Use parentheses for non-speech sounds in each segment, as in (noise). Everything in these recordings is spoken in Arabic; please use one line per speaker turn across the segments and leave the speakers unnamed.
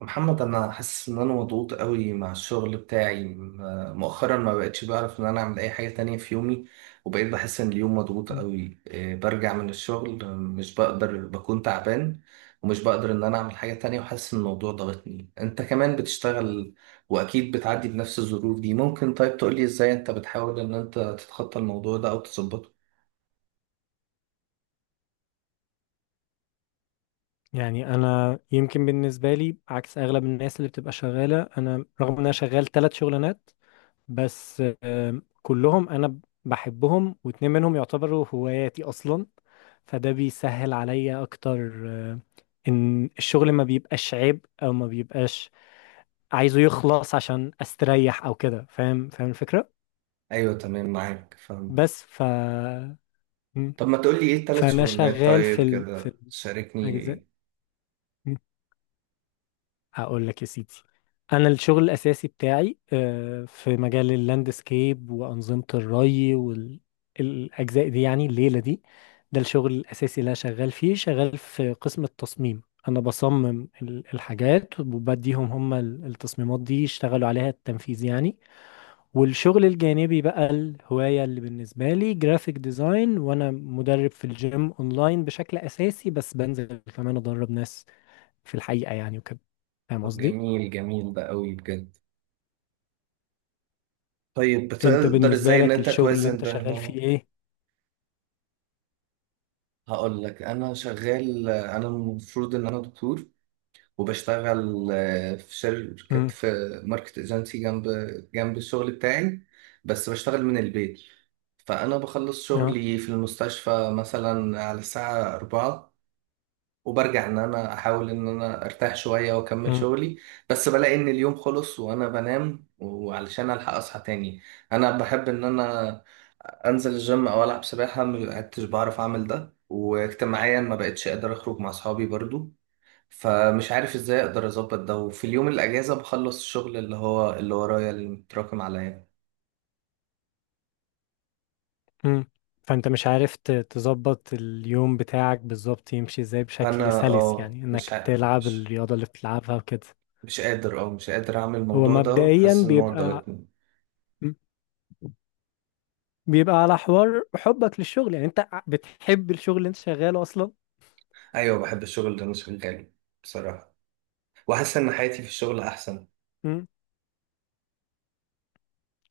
محمد، انا حاسس ان انا مضغوط قوي مع الشغل بتاعي مؤخرا ما بقتش بعرف ان انا اعمل اي حاجة تانية في يومي. وبقيت بحس ان اليوم مضغوط قوي إيه، برجع من الشغل، مش بقدر، بكون تعبان. ومش بقدر ان انا اعمل حاجة تانية، وحاسس ان الموضوع ضغطني. انت كمان بتشتغل واكيد بتعدي بنفس الظروف دي. ممكن طيب تقولي ازاي انت بتحاول ان انت تتخطى الموضوع ده او تظبطه؟
يعني انا يمكن بالنسبه لي عكس اغلب الناس اللي بتبقى شغاله، انا رغم ان انا شغال 3 شغلانات، بس كلهم انا بحبهم، واتنين منهم يعتبروا هواياتي اصلا. فده بيسهل عليا اكتر ان الشغل ما بيبقاش عيب او ما بيبقاش عايزه يخلص عشان استريح او كده. فاهم فاهم الفكره.
ايوه، تمام، معاك، فاهم.
بس. ف م.
طب ما تقولي ايه التلات
فانا
شغلانات؟
شغال في
طيب
ال... في
كده
الاجزاء.
شاركني.
هقول لك يا سيدي. انا الشغل الاساسي بتاعي في مجال اللاندسكيب وانظمه الري، والاجزاء دي يعني الليله دي. ده الشغل الاساسي اللي انا شغال فيه، شغال في قسم التصميم. انا بصمم الحاجات وبديهم هم التصميمات دي يشتغلوا عليها التنفيذ يعني. والشغل الجانبي بقى الهوايه اللي بالنسبه لي جرافيك ديزاين، وانا مدرب في الجيم اونلاين بشكل اساسي، بس بنزل كمان ادرب ناس في الحقيقه يعني وكده. فاهم
طب،
قصدي؟
جميل جميل ده قوي بجد. طيب،
انت
بتقدر
بالنسبة
ازاي ان
لك
انت
الشغل اللي
توازن
انت شغال
بينهم؟
فيه ايه؟
هقول لك. انا شغال، انا المفروض ان انا دكتور. وبشتغل في شركة،
امم.
في ماركت ايجنسي جنب الشغل بتاعي. بس بشتغل من البيت. فانا بخلص
اه.
شغلي في المستشفى مثلا على الساعة 4، وبرجع ان انا احاول ان انا ارتاح شوية واكمل
امم.
شغلي. بس بلاقي ان اليوم خلص وانا بنام، وعلشان الحق اصحى تاني. انا بحب ان انا انزل الجيم او العب سباحة، ما بقتش بعرف اعمل ده. واجتماعيا ما بقتش اقدر اخرج مع اصحابي برضو. فمش عارف ازاي اقدر اظبط ده، وفي اليوم الاجازة بخلص الشغل اللي هو اللي ورايا اللي متراكم عليا.
امم. فانت مش عارف تظبط اليوم بتاعك بالظبط يمشي ازاي بشكل
فانا
سلس، يعني
مش
انك
عارف،
تلعب
مش
الرياضة اللي بتلعبها وكده.
مش قادر، اعمل
هو
الموضوع ده،
مبدئيا
وحاسس ان هو
بيبقى
ضغطني.
مم. بيبقى على حوار حبك للشغل، يعني انت بتحب الشغل اللي انت شغاله اصلا.
ايوه، بحب الشغل اللي انا شغاله بصراحه، وحاسس ان حياتي في الشغل احسن.
امم.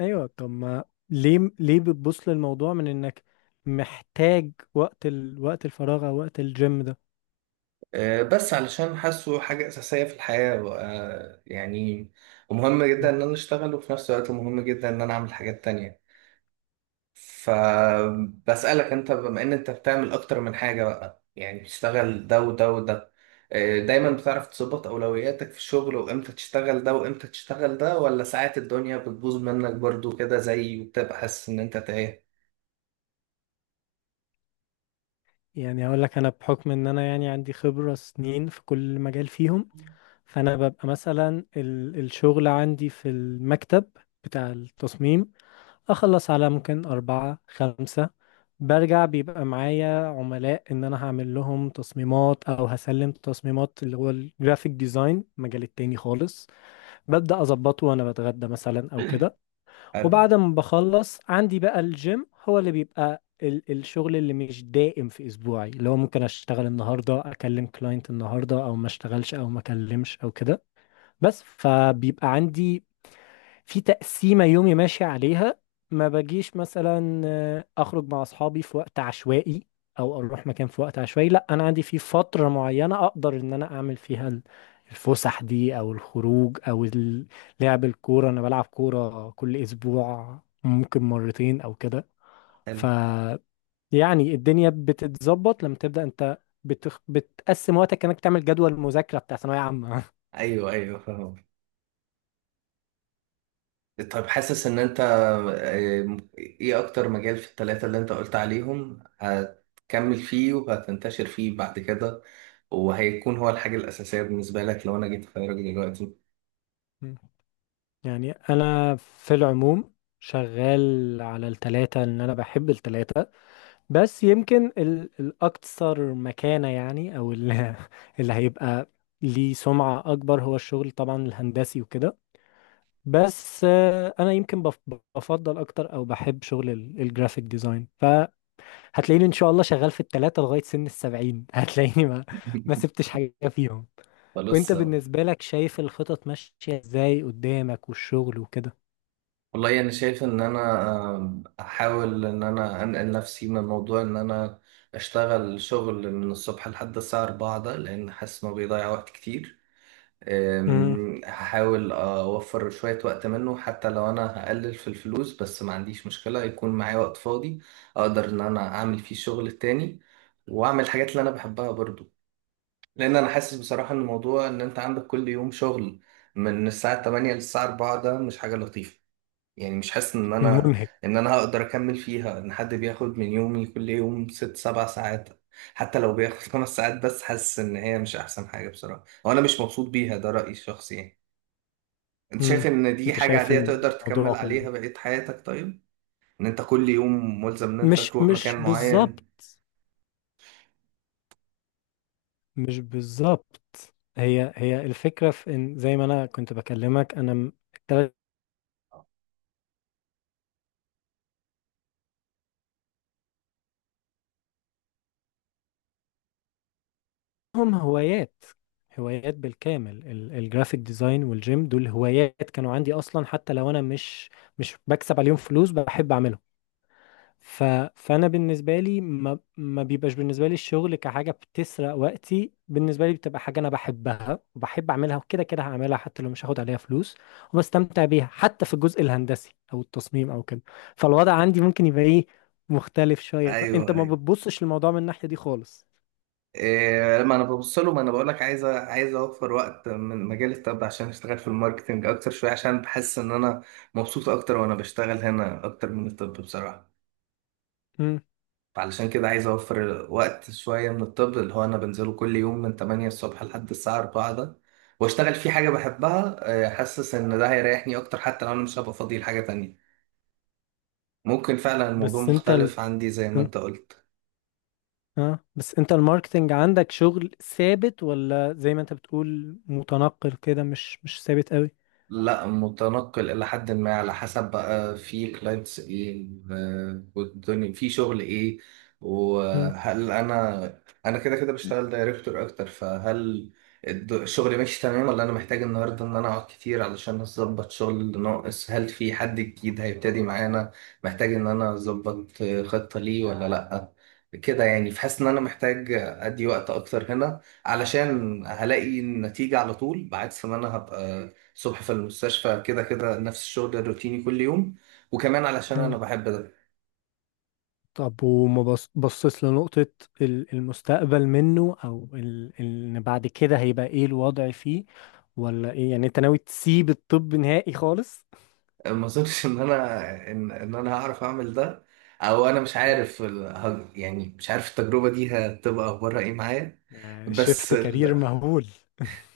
ايوه. طب ما ليه بتبص للموضوع من انك محتاج وقت الفراغ او وقت الجيم ده؟
بس علشان حاسه حاجه اساسيه في الحياه، يعني. ومهم جدا ان انا اشتغل، وفي نفس الوقت مهم جدا ان انا اعمل حاجات تانية. فبسالك انت، بما ان انت بتعمل اكتر من حاجه بقى، يعني بتشتغل ده وده وده، دايما بتعرف تظبط اولوياتك في الشغل، وامتى تشتغل ده وامتى تشتغل ده، ولا ساعات الدنيا بتبوظ منك برضو كده وبتبقى حاسس ان انت تايه؟
يعني هقول لك، انا بحكم ان انا يعني عندي خبرة سنين في كل مجال فيهم، فانا ببقى مثلا الشغل عندي في المكتب بتاع التصميم اخلص على ممكن اربعة خمسة. برجع بيبقى معايا عملاء ان انا هعمل لهم تصميمات او هسلم تصميمات، اللي هو الجرافيك ديزاين، المجال التاني خالص، ببدأ اظبطه وانا بتغدى مثلا او كده.
حلو.
وبعد ما بخلص عندي بقى الجيم هو اللي بيبقى الشغل اللي مش دائم في اسبوعي، اللي هو ممكن اشتغل النهارده اكلم كلاينت النهارده او ما اشتغلش او ما اكلمش او كده. بس فبيبقى عندي في تقسيمة يومي ماشي عليها، ما بجيش مثلا أخرج مع أصحابي في وقت عشوائي، أو أروح مكان في وقت عشوائي، لأ، أنا عندي في فترة معينة أقدر إن أنا أعمل فيها الفسح دي، أو الخروج، أو لعب الكورة. أنا بلعب كورة كل أسبوع ممكن مرتين أو كده. ف
حلو.
يعني الدنيا بتتظبط لما تبدأ أنت بتقسم وقتك كأنك بتعمل جدول مذاكرة بتاع ثانوية عامة.
ايوه، ايوه، فاهم. طيب، حاسس ان انت، ايه اكتر مجال في الثلاثة اللي انت قلت عليهم هتكمل فيه وهتنتشر فيه بعد كده، وهيكون هو الحاجة الأساسية بالنسبة لك، لو انا جيت اخيرك دلوقتي؟
(laughs) يعني انا في العموم شغال على التلاتة، ان انا بحب التلاتة، بس يمكن الاكثر مكانة يعني، او اللي, (laughs) اللي هيبقى ليه سمعة اكبر هو الشغل طبعا الهندسي وكده. بس انا يمكن بفضل اكتر او بحب شغل الجرافيك ديزاين. فهتلاقيني ان شاء الله شغال في التلاتة لغاية سن الـ70. (laughs) هتلاقيني ما
(laughs)
سبتش حاجة فيهم. وانت
فبص.
بالنسبة لك شايف الخطط ماشية ازاي قدامك والشغل وكده؟
والله انا شايف ان انا، احاول ان انا انقل نفسي من موضوع ان انا اشتغل شغل من الصبح لحد الساعة 4 ده، لان حاسس انه بيضيع وقت كتير. هحاول أوفر شوية وقت منه، حتى لو أنا هقلل في الفلوس، بس ما عنديش مشكلة يكون معايا وقت فاضي. أقدر إن أنا أعمل فيه شغل تاني، وأعمل الحاجات اللي أنا بحبها برضو. لأن أنا حاسس بصراحة إن الموضوع، إن أنت عندك كل يوم شغل من الساعة 8 للساعة 4، ده مش حاجة لطيفة. يعني مش حاسس ان انا
منهك.
هقدر اكمل فيها، ان حد بياخد من يومي كل يوم ست سبع ساعات. حتى لو بياخد (laughs) خمس ساعات. بس حاسس ان هي مش احسن حاجة بصراحة، وانا مش مبسوط بيها. ده رأيي الشخصي يعني. انت
مم.
شايف ان دي
انت
حاجة
شايف
عادية تقدر
الموضوع
تكمل
كله.
عليها بقية حياتك طيب؟ ان انت كل يوم ملزم ان انت
مش
تروح مكان
مش بالظبط،
معين؟
مش بالظبط، هي هي الفكرة في ان زي ما انا كنت بكلمك انا التلاتهم هوايات، هوايات بالكامل، الجرافيك ديزاين والجيم دول هوايات كانوا عندي اصلا، حتى لو انا مش بكسب عليهم فلوس بحب اعملهم. ف... فانا بالنسبه لي ما بيبقاش بالنسبه لي الشغل كحاجه بتسرق وقتي، بالنسبه لي بتبقى حاجه انا بحبها وبحب اعملها، وكده كده هعملها حتى لو مش هاخد عليها فلوس. وبستمتع بيها حتى في الجزء الهندسي او التصميم او كده. فالوضع عندي ممكن يبقى ايه، مختلف شويه. انت
ايوه،
ما
ايوه.
بتبصش للموضوع من الناحيه دي خالص.
إيه، ما انا ببص له. ما انا بقول لك: عايز عايز اوفر وقت من مجال الطب عشان اشتغل في الماركتنج اكتر شويه، عشان بحس ان انا مبسوط اكتر وانا بشتغل هنا اكتر من الطب بصراحه.
امم.
علشان كده عايز اوفر وقت شويه من الطب، اللي هو انا بنزله كل يوم من 8 الصبح لحد الساعه 4 ده، واشتغل فيه حاجه بحبها. حاسس ان ده هيريحني اكتر، حتى لو انا مش هبقى فاضي لحاجه تانية. ممكن فعلا الموضوع
بس انت ال...
مختلف عندي زي ما
مم.
انت قلت.
اه بس انت الماركتنج عندك شغل ثابت، ولا زي ما انت بتقول متنقل كده، مش ثابت قوي؟
لا، متنقل إلى حد ما، على حسب بقى في كلاينتس إيه، والدنيا في شغل إيه. وهل أنا كده كده بشتغل دايركتور أكتر، فهل الشغل ماشي تمام، ولا أنا محتاج النهاردة إن أنا أقعد كتير علشان أظبط شغل اللي ناقص. هل في حد جديد هيبتدي معانا محتاج إن أنا أظبط خطة ليه ولا لأ؟ كده يعني. فحاسس إن أنا محتاج أدي وقت أكتر هنا، علشان هلاقي النتيجة على طول، بعكس ما أنا هبقى الصبح في المستشفى، كده كده نفس الشغل الروتيني كل يوم. وكمان علشان
امم.
انا بحب ده.
طب وما بصيت لنقطة المستقبل منه، أو إن بعد كده هيبقى إيه الوضع فيه، ولا إيه يعني أنت ناوي تسيب الطب نهائي خالص؟
ما اظنش إن انا هعرف اعمل ده. او انا مش عارف ال- ه- يعني مش عارف التجربة دي هتبقى اخبارها ايه معايا.
(laughs)
بس
شيفت كارير
ال...
مهول.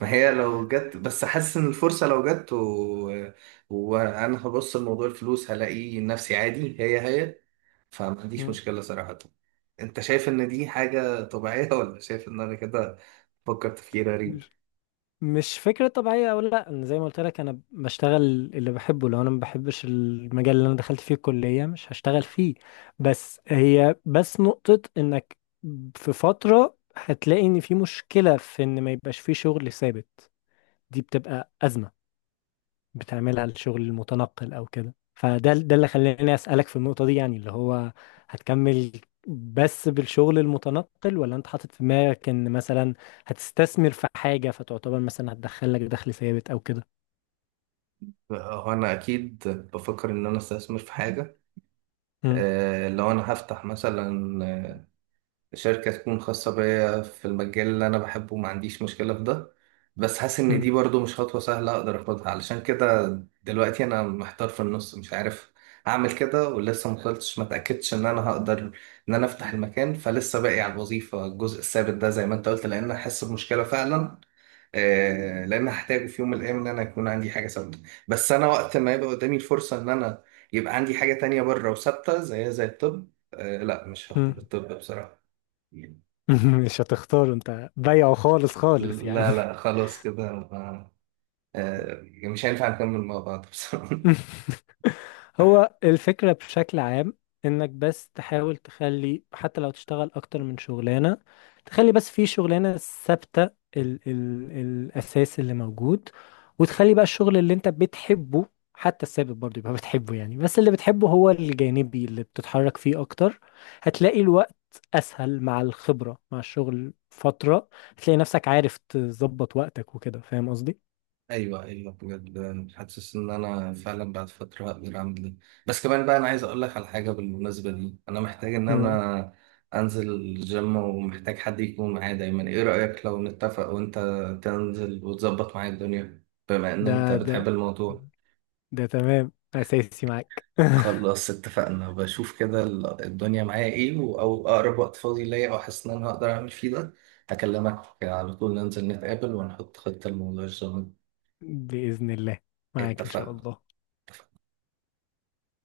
ما هي لو جت، بس حاسس ان الفرصة لو جت وانا هبص لموضوع الفلوس هلاقي نفسي عادي، هي هي. فما عنديش
مم.
مشكلة صراحة. انت شايف ان دي حاجة طبيعية ولا شايف ان انا كده بفكر تفكير غريب؟
مش مش فكرة طبيعية، أو لأ، أنا زي ما قلت لك أنا بشتغل اللي بحبه، لو أنا ما بحبش المجال اللي أنا دخلت فيه الكلية مش هشتغل فيه. بس هي بس نقطة إنك في فترة هتلاقي إن في مشكلة في إن ما يبقاش فيه شغل ثابت، دي بتبقى أزمة بتعملها لشغل المتنقل أو كده، فده اللي خلاني أسألك في النقطة دي يعني، اللي هو هتكمل بس بالشغل المتنقل، ولا أنت حاطط في دماغك إن مثلا هتستثمر في حاجة فتعتبر مثلا هتدخل لك دخل ثابت أو كده؟
هو انا اكيد بفكر ان انا استثمر في حاجه.
مم.
لو انا هفتح مثلا، شركه تكون خاصه بيا في المجال اللي انا بحبه، ما عنديش مشكله في ده. بس حاسس ان
مم.
دي برضو مش خطوه سهله اقدر اخدها. علشان كده دلوقتي انا محتار في النص، مش عارف اعمل كده. ولسه ما وصلتش، ما اتاكدتش ان انا هقدر ان انا افتح المكان. فلسه باقي على الوظيفه الجزء الثابت ده زي ما انت قلت، لان احس بمشكله فعلا. لان هحتاجه في يوم من الايام ان انا يكون عندي حاجه ثابته. بس انا وقت ما يبقى قدامي الفرصه ان انا يبقى عندي حاجه تانية بره وثابته، زي الطب، لا، مش هختار
مم.
الطب بصراحه.
(laughs) مش هتختار، أنت بايعه خالص خالص يعني.
لا، لا، خلاص كده، آه، مش هينفع نكمل مع بعض بصراحه.
(laughs) هو الفكرة بشكل عام انك بس تحاول تخلي، حتى لو تشتغل اكتر من شغلانة، تخلي بس في شغلانة ثابتة، ال ال الاساس اللي موجود، وتخلي بقى الشغل اللي انت بتحبه، حتى الثابت برضه يبقى بتحبه يعني، بس اللي بتحبه هو الجانبي اللي بتتحرك فيه اكتر، هتلاقي الوقت اسهل مع الخبرة مع الشغل فترة، هتلاقي نفسك عارف تظبط وقتك وكده. فاهم قصدي؟
ايوه، ايوه، بجد حاسس ان انا فعلا بعد فتره اقدر اعمل ده. بس كمان بقى، انا عايز اقول لك على حاجه بالمناسبه دي. انا محتاج ان
إنه.
انا انزل الجيم، ومحتاج حد يكون معايا دايما. ايه رايك لو نتفق وانت تنزل وتظبط معايا الدنيا، بما ان
ده
انت
ده
بتحب الموضوع؟
ده تمام أساسي معاك. (laughs)
خلاص اتفقنا. بشوف كده الدنيا معايا ايه، او اقرب وقت فاضي ليا، او حاسس ان انا هقدر اعمل فيه ده. هكلمك على طول، ننزل نتقابل ونحط خطه لموضوع الجيم.
بإذن الله، معاك إن شاء
اتفقنا.
الله.
اتفقنا.